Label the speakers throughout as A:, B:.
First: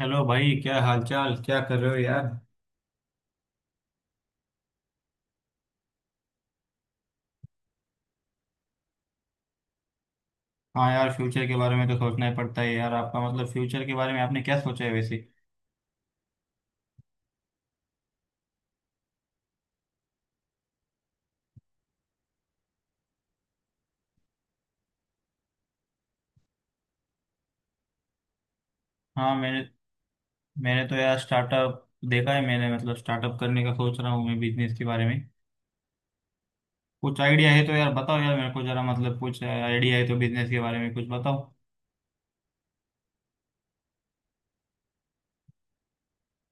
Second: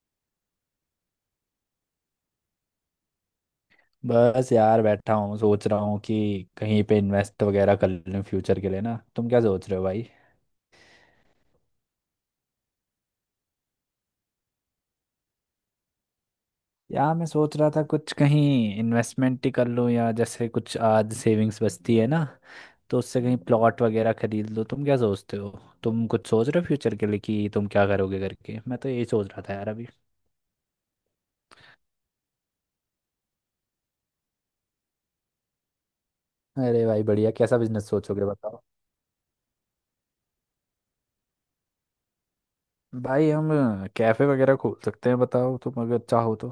A: Hello भाई, क्या हालचाल, क्या कर रहे हो यार।
B: बस यार बैठा हूँ सोच रहा हूँ कि कहीं पे इन्वेस्ट वगैरह कर लूँ फ्यूचर के लिए ना। तुम क्या सोच रहे हो भाई?
A: हाँ यार, फ्यूचर के बारे में तो सोचना ही पड़ता है यार। आपका मतलब फ्यूचर के बारे में आपने क्या सोचा है वैसे?
B: यार मैं सोच रहा था कुछ कहीं इन्वेस्टमेंट ही कर लूँ, या जैसे कुछ आज सेविंग्स बचती है ना तो उससे कहीं प्लॉट वगैरह खरीद लो। तुम क्या सोचते हो? तुम कुछ सोच रहे हो फ्यूचर के लिए कि तुम क्या करोगे करके? मैं तो यही सोच
A: हाँ,
B: रहा था
A: मैंने
B: यार अभी।
A: मैंने तो यार स्टार्टअप देखा है। मैंने मतलब स्टार्टअप करने का सोच रहा हूँ मैं, बिजनेस के बारे में।
B: अरे भाई
A: कुछ
B: बढ़िया,
A: आइडिया
B: कैसा
A: है तो
B: बिजनेस
A: यार बताओ,
B: सोचोगे
A: यार मेरे
B: बताओ।
A: को जरा। मतलब कुछ आइडिया है तो बिजनेस के बारे में कुछ बताओ।
B: भाई हम कैफे वगैरह खोल सकते हैं, बताओ तुम अगर चाहो तो।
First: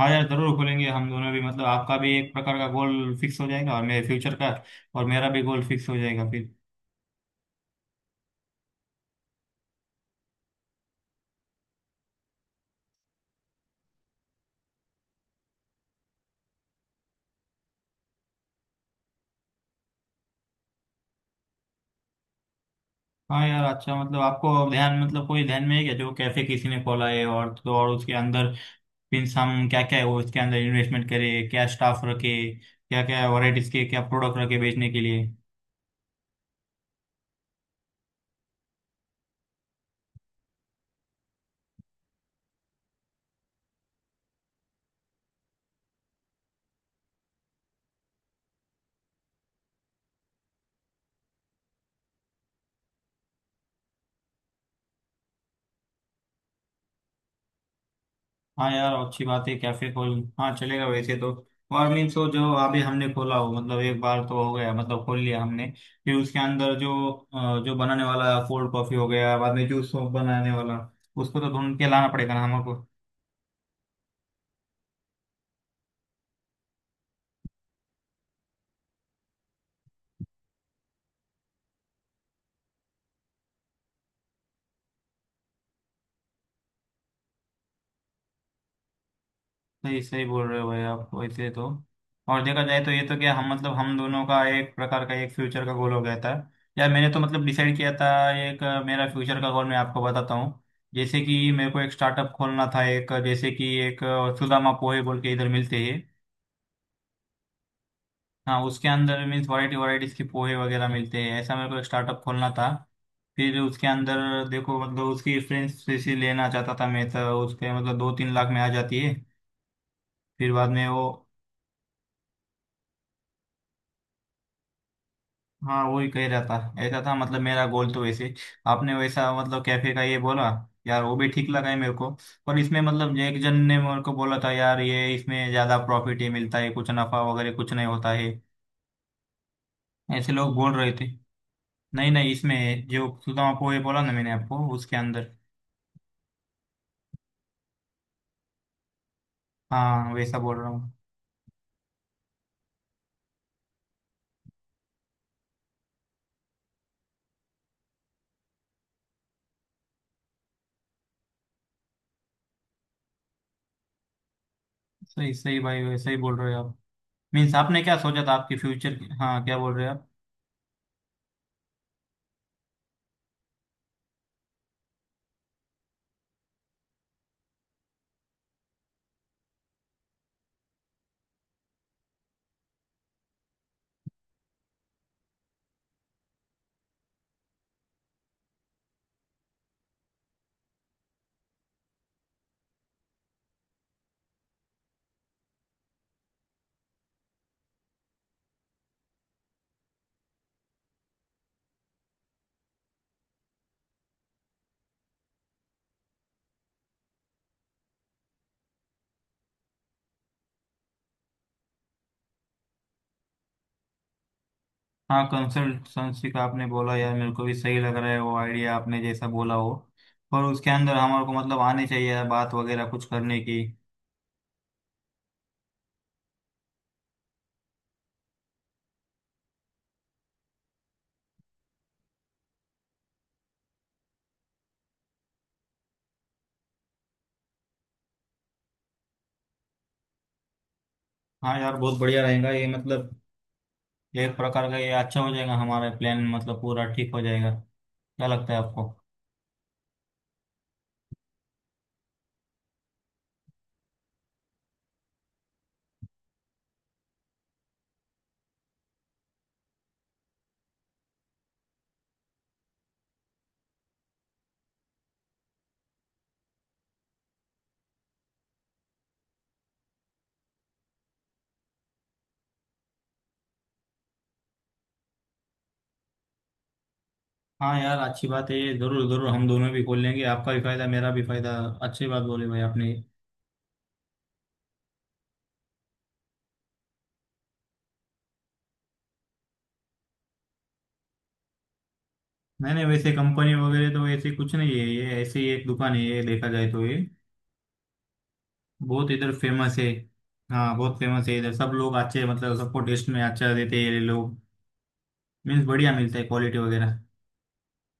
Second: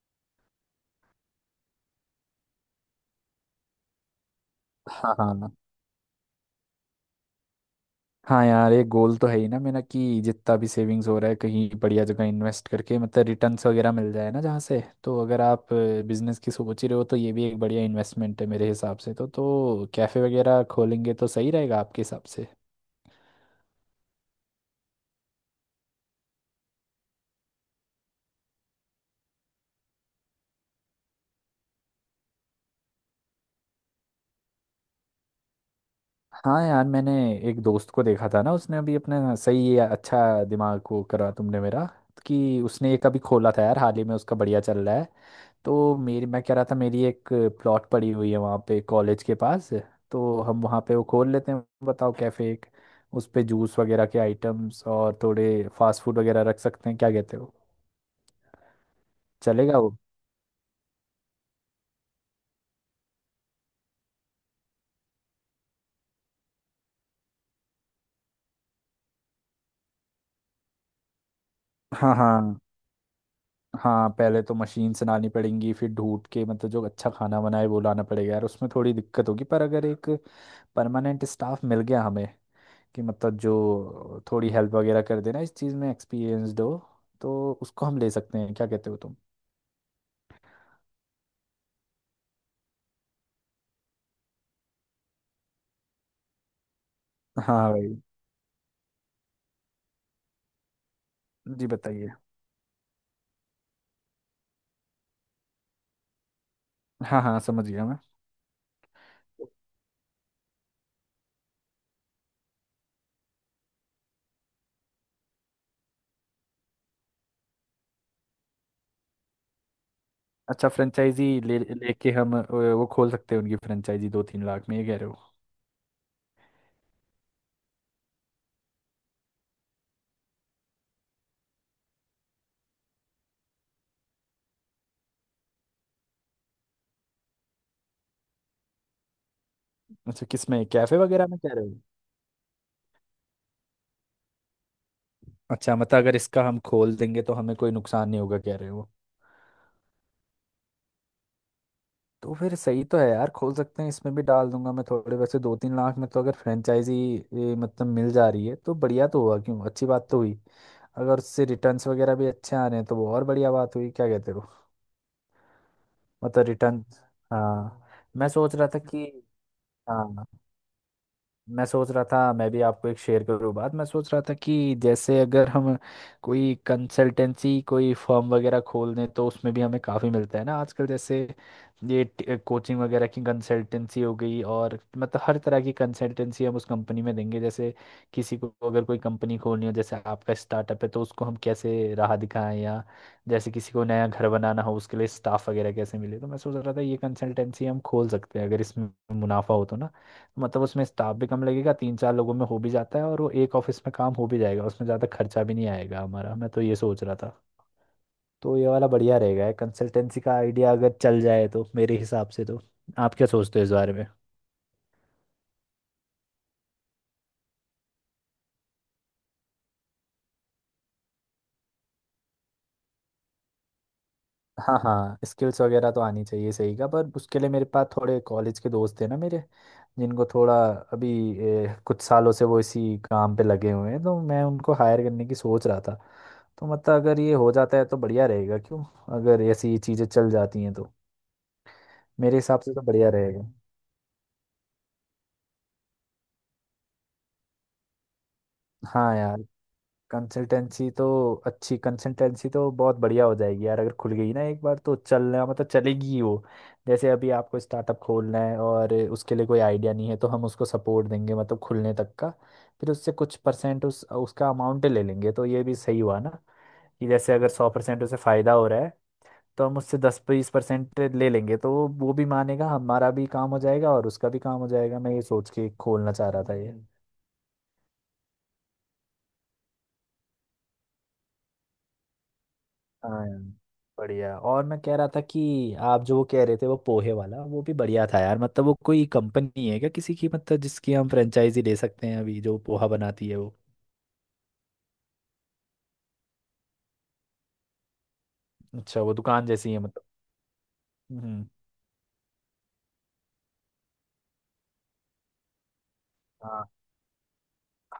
A: हाँ यार, जरूर खोलेंगे हम दोनों भी। मतलब आपका भी एक प्रकार का गोल फिक्स हो जाएगा और मेरे फ्यूचर का। और
B: हाँ
A: मेरा भी
B: हाँ।
A: गोल फिक्स हो जाएगा फिर।
B: हाँ यार, एक गोल तो है ही ना मेरा कि जितना भी सेविंग्स हो रहा है कहीं बढ़िया जगह इन्वेस्ट करके मतलब रिटर्न्स वगैरह मिल जाए ना जहाँ से। तो अगर आप बिजनेस की सोच रहे हो तो ये भी एक बढ़िया इन्वेस्टमेंट है मेरे हिसाब से तो कैफ़े वगैरह खोलेंगे तो सही रहेगा आपके हिसाब से?
A: हाँ यार, अच्छा, मतलब आपको ध्यान, मतलब कोई ध्यान में है क्या जो कैफे किसी ने खोला है? और तो और उसके अंदर मीन्स हम क्या क्या है वो इसके अंदर इन्वेस्टमेंट करें, क्या स्टाफ रखे, क्या क्या वैराइटीज के क्या प्रोडक्ट रखे बेचने के लिए।
B: हाँ यार, मैंने एक दोस्त को देखा था ना, उसने अभी अपना सही ये, अच्छा दिमाग को करा तुमने मेरा, कि उसने एक अभी खोला था यार हाल ही में, उसका बढ़िया चल रहा है। तो मेरी, मैं कह रहा था, मेरी एक प्लॉट पड़ी हुई है वहाँ पे कॉलेज के पास। तो हम वहाँ पे वो खोल लेते हैं, बताओ कैफे एक। उस पे जूस वगैरह के आइटम्स और थोड़े फास्ट फूड वगैरह रख सकते हैं, क्या कहते हो?
A: हाँ यार, अच्छी बात है,
B: चलेगा
A: कैफे
B: वो?
A: खोल। हाँ चलेगा, वैसे तो। और मीन्स वो जो अभी हमने खोला हो, मतलब एक बार तो हो गया, मतलब खोल लिया हमने। फिर उसके अंदर जो जो बनाने वाला कोल्ड कॉफी हो गया, बाद में जूस बनाने वाला उसको तो ढूंढ के लाना
B: हाँ
A: पड़ेगा ना
B: हाँ।
A: हमको।
B: हाँ पहले तो मशीन से लानी पड़ेंगी, फिर ढूंढ के मतलब जो अच्छा खाना बनाए वो लाना पड़ेगा यार, उसमें थोड़ी दिक्कत होगी। पर अगर एक परमानेंट स्टाफ मिल गया हमें कि मतलब जो थोड़ी हेल्प वगैरह कर देना, इस चीज़ में एक्सपीरियंसड हो, तो उसको हम ले सकते हैं। क्या कहते हो तुम?
A: सही सही बोल रहे हो भाई आप, वैसे तो। और देखा जाए तो ये तो क्या हम, मतलब हम दोनों का एक प्रकार का एक फ्यूचर का गोल हो गया था। यार मैंने तो मतलब
B: हाँ
A: डिसाइड किया
B: भाई।
A: था एक मेरा फ्यूचर का गोल मैं आपको बताता हूँ। जैसे कि
B: जी
A: मेरे को एक
B: बताइए।
A: स्टार्टअप खोलना था, एक जैसे कि एक सुदामा पोहे बोल के इधर मिलते हैं।
B: हाँ हाँ, समझ गया मैं।
A: हाँ, उसके अंदर मीन्स वैरायटीज के पोहे वगैरह मिलते हैं, ऐसा मेरे को एक स्टार्टअप खोलना था। फिर उसके अंदर देखो, मतलब उसकी रेफरेंस लेना चाहता था मैं। तो उसके मतलब 2-3 लाख में आ जाती है। फिर
B: अच्छा
A: बाद में वो,
B: फ्रेंचाइजी ले लेके हम वो खोल सकते हैं उनकी फ्रेंचाइजी, 2-3 लाख में, ये कह रहे हो?
A: हाँ वही कह रहा था, ऐसा था। मतलब मेरा गोल तो वैसे आपने वैसा मतलब कैफे का ये बोला, यार वो भी ठीक लगा है मेरे को। पर इसमें मतलब एक जन ने मेरे को बोला था यार, ये इसमें ज्यादा प्रॉफिट ही मिलता है, कुछ नफा वगैरह कुछ नहीं होता है,
B: अच्छा
A: ऐसे लोग
B: किसमें?
A: बोल रहे
B: कैफे
A: थे।
B: वगैरह में कह रहे हो?
A: नहीं नहीं, इसमें जो सुदामा पोहे बोला ना मैंने आपको उसके अंदर।
B: अच्छा मतलब अगर इसका हम खोल देंगे तो हमें कोई नुकसान नहीं होगा, कह रहे हो?
A: हाँ वैसा बोल रहा हूँ।
B: तो फिर सही तो है यार, खोल सकते हैं। इसमें भी डाल दूंगा मैं थोड़े, वैसे 2-3 लाख में तो अगर फ्रेंचाइजी ये मतलब मिल जा रही है तो बढ़िया तो हुआ क्यों, अच्छी बात तो हुई। अगर उससे रिटर्न्स वगैरह भी अच्छे आ रहे हैं तो वो और बढ़िया बात हुई, क्या कहते हो?
A: सही सही भाई वैसा ही बोल
B: मतलब
A: रहे हो आप।
B: रिटर्न।
A: मीन्स आपने क्या
B: हाँ।
A: सोचा
B: मैं
A: था
B: सोच
A: आपके
B: रहा था
A: फ्यूचर,
B: कि,
A: हाँ क्या बोल रहे हो आप?
B: हाँ, मैं सोच रहा था मैं भी आपको एक शेयर करूँ बात। मैं सोच रहा था कि जैसे अगर हम कोई कंसल्टेंसी कोई फर्म वगैरह खोल दें तो उसमें भी हमें काफ़ी मिलता है ना आजकल। जैसे ये कोचिंग वगैरह की कंसल्टेंसी हो गई, और मतलब हर तरह की कंसल्टेंसी हम उस कंपनी में देंगे। जैसे किसी को अगर कोई कंपनी खोलनी हो, जैसे आपका स्टार्टअप है, तो उसको हम कैसे राह दिखाएं। या जैसे किसी को नया घर बनाना हो उसके लिए स्टाफ वगैरह कैसे मिले। तो मैं सोच रहा था ये कंसल्टेंसी हम खोल सकते हैं, अगर इसमें मुनाफा हो तो ना। मतलब उसमें स्टाफ भी कम लगेगा, 3-4 लोगों में हो भी जाता है, और वो एक ऑफिस में काम हो भी जाएगा, उसमें ज़्यादा खर्चा भी नहीं आएगा हमारा। मैं तो ये सोच रहा था। तो ये वाला बढ़िया रहेगा कंसल्टेंसी का आइडिया, अगर चल जाए तो मेरे हिसाब से तो। आप क्या सोचते हो इस बारे में?
A: हाँ, कंसल्टेंसी का आपने बोला यार, मेरे को भी सही लग रहा है वो आइडिया आपने जैसा बोला हो। और उसके अंदर हमारे को मतलब आने चाहिए यार बात वगैरह कुछ करने की।
B: हाँ हाँ, स्किल्स वगैरह तो आनी चाहिए सही का। पर उसके लिए मेरे पास थोड़े कॉलेज के दोस्त हैं ना मेरे, जिनको थोड़ा अभी कुछ सालों से वो इसी काम पे लगे हुए हैं, तो मैं उनको हायर करने की सोच रहा था। तो मतलब अगर ये हो जाता है तो बढ़िया रहेगा क्यों, अगर ऐसी चीज़ें चल जाती हैं तो।
A: हाँ यार बहुत बढ़िया
B: मेरे
A: रहेगा
B: हिसाब
A: ये,
B: से तो बढ़िया
A: मतलब
B: रहेगा।
A: एक प्रकार का ये अच्छा हो जाएगा हमारा प्लान, मतलब पूरा ठीक हो जाएगा। क्या लगता है आपको?
B: हाँ यार, कंसल्टेंसी तो, अच्छी कंसल्टेंसी तो बहुत बढ़िया हो जाएगी यार अगर खुल गई ना एक बार तो, चलना मतलब चलेगी ही वो। जैसे अभी आपको स्टार्टअप खोलना है और उसके लिए कोई आइडिया नहीं है, तो हम उसको सपोर्ट देंगे मतलब खुलने तक का। फिर उससे कुछ परसेंट उस उसका अमाउंट ले लेंगे, तो ये भी सही हुआ ना। कि जैसे अगर 100% उसे फ़ायदा हो रहा है तो हम उससे 10-20% ले लेंगे, तो वो भी मानेगा, हमारा भी काम हो जाएगा और उसका भी काम हो जाएगा। मैं ये सोच के खोलना चाह रहा था ये।
A: हाँ यार अच्छी बात है ये, जरूर जरूर हम दोनों भी खोल लेंगे, आपका भी फायदा मेरा भी फायदा। अच्छी बात बोली भाई आपने।
B: हाँ यार, बढ़िया। और मैं कह रहा था कि आप जो वो कह रहे थे वो पोहे वाला, वो भी बढ़िया था यार। मतलब वो कोई कंपनी है क्या किसी की, मतलब जिसकी हम फ्रेंचाइजी ले सकते हैं, अभी जो
A: नहीं नहीं,
B: पोहा
A: वैसे
B: बनाती है वो?
A: कंपनी वगैरह तो ऐसे कुछ नहीं है, ये ऐसे ही एक दुकान है ये, देखा जाए तो ये
B: अच्छा
A: बहुत
B: वो
A: इधर
B: दुकान जैसी
A: फेमस
B: है
A: है।
B: मतलब।
A: हाँ बहुत फेमस है
B: हम्म।
A: इधर, सब लोग अच्छे, मतलब सबको टेस्ट में अच्छा देते हैं ये लोग। मीन्स बढ़िया मिलता है क्वालिटी
B: हाँ
A: वगैरह।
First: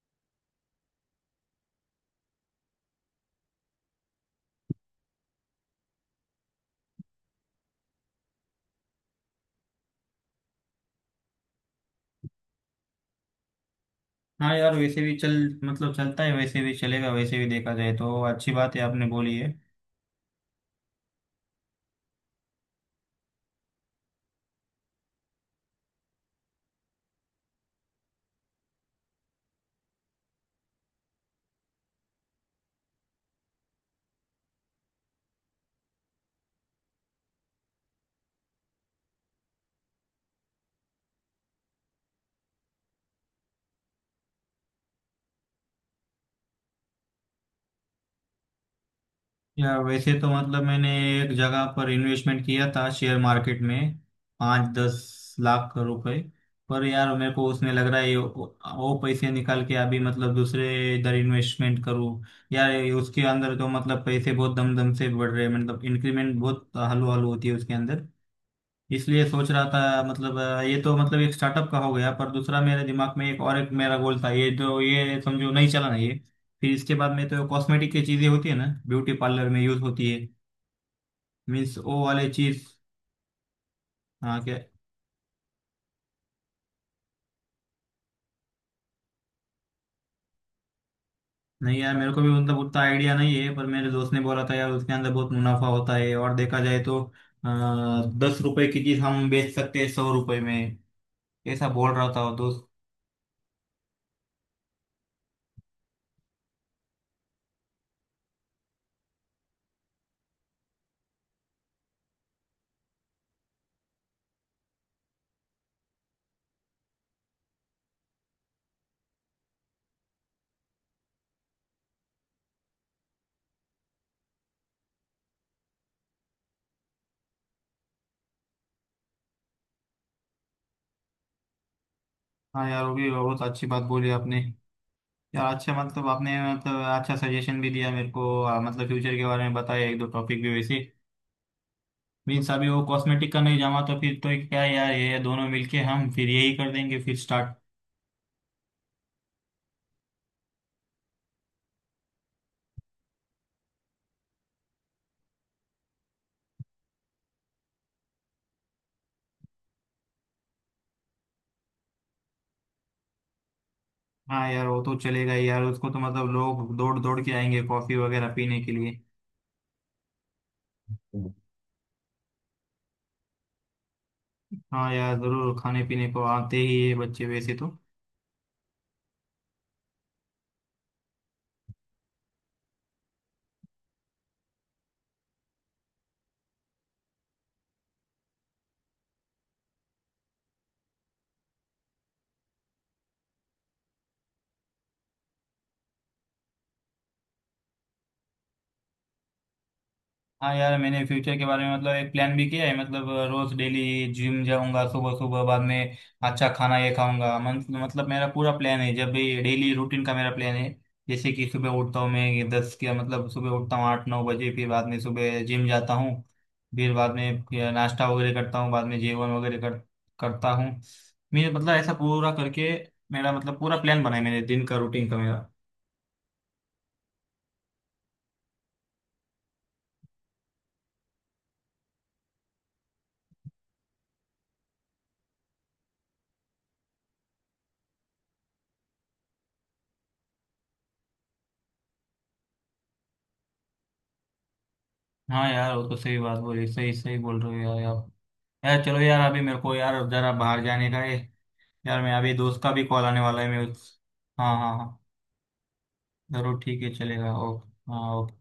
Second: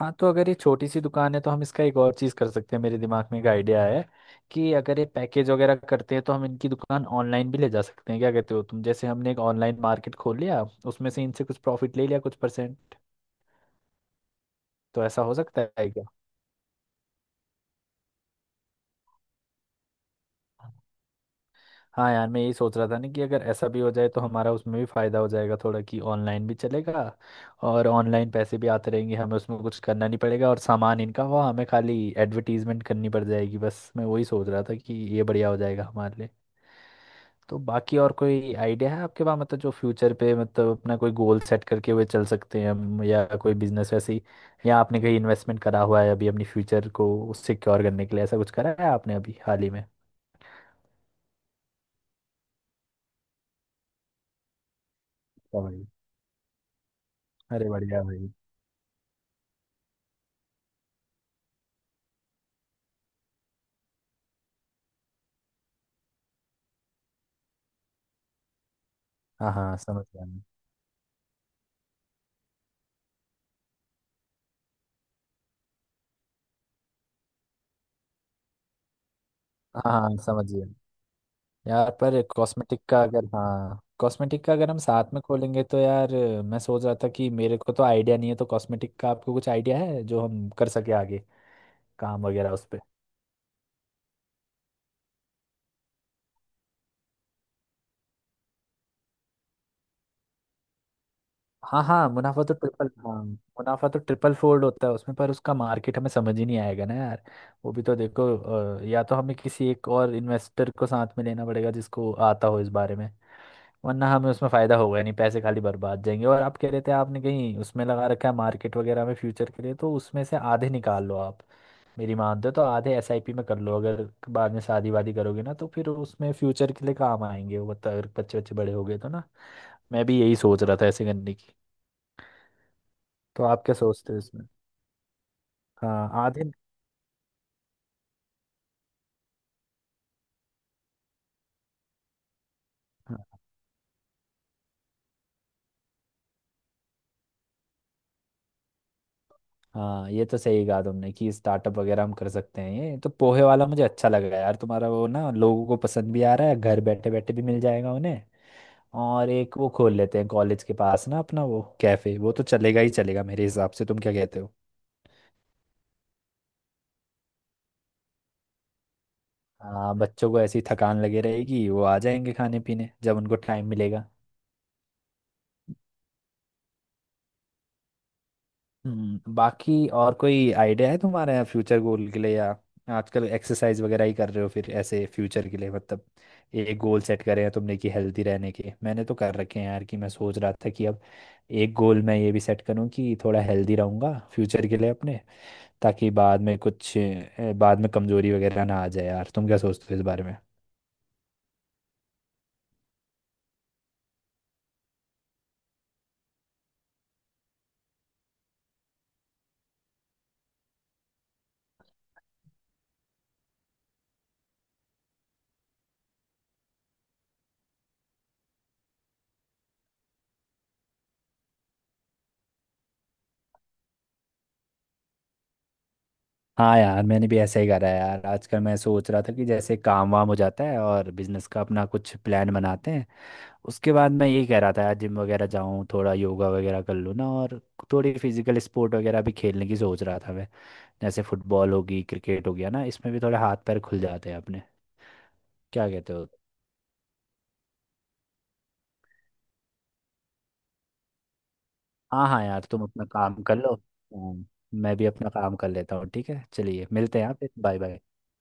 B: हाँ, तो अगर ये छोटी सी दुकान है तो हम इसका एक और चीज़ कर सकते हैं, मेरे दिमाग में एक आइडिया है। कि अगर ये पैकेज वगैरह करते हैं तो हम इनकी दुकान ऑनलाइन भी ले जा सकते हैं। क्या कहते हो तुम? जैसे हमने एक ऑनलाइन मार्केट खोल लिया, उसमें से इनसे कुछ प्रॉफिट ले लिया कुछ परसेंट।
A: हाँ यार वैसे
B: तो
A: भी
B: ऐसा
A: चल,
B: हो सकता है
A: मतलब
B: क्या?
A: चलता है, वैसे भी चलेगा, वैसे भी देखा जाए तो अच्छी बात है आपने बोली है।
B: हाँ यार, मैं यही सोच रहा था ना कि अगर ऐसा भी हो जाए तो हमारा उसमें भी फ़ायदा हो जाएगा थोड़ा, कि ऑनलाइन भी चलेगा और ऑनलाइन पैसे भी आते रहेंगे हमें, उसमें कुछ करना नहीं पड़ेगा और सामान इनका हुआ, हमें खाली एडवर्टीजमेंट करनी पड़ जाएगी बस। मैं वही सोच रहा था कि ये बढ़िया हो जाएगा हमारे लिए। तो बाकी और कोई आइडिया है आपके पास मतलब, जो फ्यूचर पे मतलब अपना कोई गोल सेट करके हुए चल सकते हैं हम, या कोई बिजनेस वैसे ही, या आपने कहीं इन्वेस्टमेंट करा हुआ है अभी अपनी फ्यूचर को सिक्योर करने के लिए? ऐसा कुछ करा है आपने अभी हाल ही
A: यार
B: में?
A: वैसे तो मतलब मैंने एक जगह पर इन्वेस्टमेंट किया था शेयर मार्केट में, पाँच दस
B: अच्छा
A: लाख
B: भाई।
A: रुपए पर यार मेरे को
B: अरे
A: उसमें लग रहा
B: बढ़िया
A: है ये
B: भाई।
A: वो पैसे निकाल के अभी मतलब दूसरे इधर इन्वेस्टमेंट करूँ। यार ये उसके अंदर तो मतलब पैसे बहुत दम दम से बढ़ रहे हैं, मतलब इंक्रीमेंट बहुत हलू हलू होती है उसके अंदर। इसलिए सोच
B: हाँ
A: रहा
B: हाँ
A: था,
B: समझ गया
A: मतलब
B: मैं।
A: ये तो मतलब एक स्टार्टअप का हो गया, पर दूसरा मेरे दिमाग में एक और एक मेरा गोल था ये, जो ये समझो नहीं चला ना ये। फिर इसके बाद में तो कॉस्मेटिक की चीजें होती है ना, ब्यूटी पार्लर में यूज
B: हाँ हाँ
A: होती
B: हाँ,
A: है।
B: समझ गया।
A: मीन्स
B: यार
A: वो
B: पर
A: वाले चीज।
B: कॉस्मेटिक का अगर, हाँ
A: हाँ
B: कॉस्मेटिक का
A: क्या?
B: अगर हम साथ में खोलेंगे तो यार, मैं सोच रहा था कि मेरे को तो आइडिया नहीं है, तो कॉस्मेटिक का आपको कुछ आइडिया है जो हम कर सके आगे
A: नहीं यार मेरे को
B: काम
A: भी
B: वगैरह
A: मतलब
B: उस पे?
A: उतना आइडिया नहीं है, पर मेरे दोस्त ने बोला था यार उसके अंदर बहुत मुनाफा होता है, और देखा जाए तो 10 रुपए की चीज हम बेच सकते हैं 100 रुपए में, ऐसा
B: हाँ
A: बोल रहा
B: हाँ
A: था वो
B: मुनाफा तो
A: दोस्त।
B: ट्रिपल, हाँ मुनाफा तो ट्रिपल फोल्ड होता है उसमें, पर उसका मार्केट हमें समझ ही नहीं आएगा ना यार। वो भी तो देखो या तो हमें किसी एक और इन्वेस्टर को साथ में लेना पड़ेगा जिसको आता हो इस बारे में, वरना हमें उसमें फायदा होगा नहीं, पैसे खाली बर्बाद जाएंगे। और आप कह रहे थे आपने कहीं उसमें लगा रखा है मार्केट वगैरह में फ्यूचर के लिए, तो उसमें से आधे निकाल लो आप। मेरी मान दो तो आधे एसआईपी में कर लो, अगर बाद में शादी वादी करोगे ना तो फिर उसमें फ्यूचर के लिए काम आएंगे वो, अगर बच्चे बच्चे बड़े हो गए तो ना। मैं भी यही सोच रहा था ऐसे करने की।
A: हाँ यार वो भी बहुत
B: तो आप
A: अच्छी
B: क्या
A: बात बोली
B: सोचते हो
A: आपने।
B: इसमें?
A: यार अच्छा, मतलब
B: हाँ
A: आपने
B: आधे।
A: मतलब अच्छा सजेशन भी दिया मेरे को मतलब फ्यूचर के बारे में बताया एक दो टॉपिक भी वैसे। मीन्स अभी वो कॉस्मेटिक का
B: हाँ।
A: नहीं जमा, तो फिर तो क्या यार, ये दोनों मिलके हम फिर यही कर देंगे, फिर स्टार्ट।
B: हाँ ये तो सही कहा तुमने कि स्टार्टअप वगैरह हम कर सकते हैं। ये तो पोहे वाला मुझे अच्छा लगा यार तुम्हारा वो ना, लोगों को पसंद भी आ रहा है, घर बैठे बैठे भी मिल जाएगा उन्हें। और एक वो खोल लेते हैं कॉलेज के पास ना अपना वो कैफे, वो तो चलेगा ही चलेगा मेरे हिसाब से। तुम क्या कहते
A: हाँ
B: हो?
A: यार वो तो चलेगा ही यार, उसको तो मतलब लोग दौड़ दौड़ के आएंगे कॉफी वगैरह पीने के लिए।
B: हाँ बच्चों को ऐसी थकान लगे रहेगी, वो आ जाएंगे खाने पीने जब उनको टाइम मिलेगा।
A: हाँ यार जरूर, खाने पीने को आते ही है बच्चे वैसे तो।
B: बाकी और कोई आइडिया है तुम्हारे फ्यूचर गोल के लिए? या आजकल एक्सरसाइज वगैरह ही कर रहे हो फिर ऐसे फ्यूचर के लिए मतलब, एक गोल सेट करे हैं तुमने कि हेल्दी रहने के? मैंने तो कर रखे हैं यार, कि मैं सोच रहा था कि अब एक गोल मैं ये भी सेट करूं कि थोड़ा हेल्दी रहूंगा फ्यूचर के लिए अपने, ताकि बाद में कुछ बाद में कमजोरी वगैरह ना आ जाए यार। तुम क्या सोचते हो इस बारे में?
A: हाँ यार मैंने फ्यूचर के बारे में मतलब एक प्लान भी किया है, मतलब रोज डेली जिम जाऊंगा सुबह सुबह, बाद में अच्छा खाना ये खाऊंगा, मतलब मेरा पूरा प्लान है जब भी, डेली रूटीन का मेरा प्लान है। जैसे कि सुबह उठता हूँ मैं ये दस के, मतलब सुबह उठता हूँ 8-9 बजे, फिर बाद में सुबह जिम जाता हूँ, फिर बाद में फिर नाश्ता वगैरह करता हूँ, बाद में जेवन वगैरह करता हूँ। मेरे मतलब ऐसा पूरा करके मेरा मतलब पूरा प्लान बना है मेरे दिन का, रूटीन का मेरा।
B: हाँ यार, मैंने भी ऐसा ही करा है यार आजकल। मैं सोच रहा था कि जैसे काम वाम हो जाता है और बिजनेस का अपना कुछ प्लान बनाते हैं उसके बाद, मैं यही कह रहा था यार जिम वगैरह जाऊँ थोड़ा, योगा वगैरह कर लूँ ना, और थोड़ी फिजिकल स्पोर्ट वगैरह भी खेलने की सोच रहा था मैं। जैसे फुटबॉल होगी, क्रिकेट हो गया ना, इसमें भी थोड़े हाथ पैर खुल जाते हैं अपने।
A: हाँ यार वो
B: क्या
A: तो
B: कहते
A: सही
B: हो?
A: बात बोली, सही सही बोल रहे हो यार आप। यार चलो यार अभी मेरे को यार जरा बाहर जाने का है यार, मैं
B: हाँ
A: अभी
B: हाँ
A: दोस्त
B: यार
A: का
B: तुम
A: भी कॉल
B: अपना
A: आने वाला
B: काम
A: है,
B: कर
A: मैं
B: लो,
A: उस,
B: हाँ,
A: हाँ हाँ
B: मैं
A: हाँ।
B: भी अपना काम कर लेता हूँ। ठीक है,
A: जरूर, ठीक
B: चलिए
A: है,
B: मिलते हैं,
A: चलेगा,
B: आप
A: ओके,
B: बाय बाय।
A: हाँ ओके।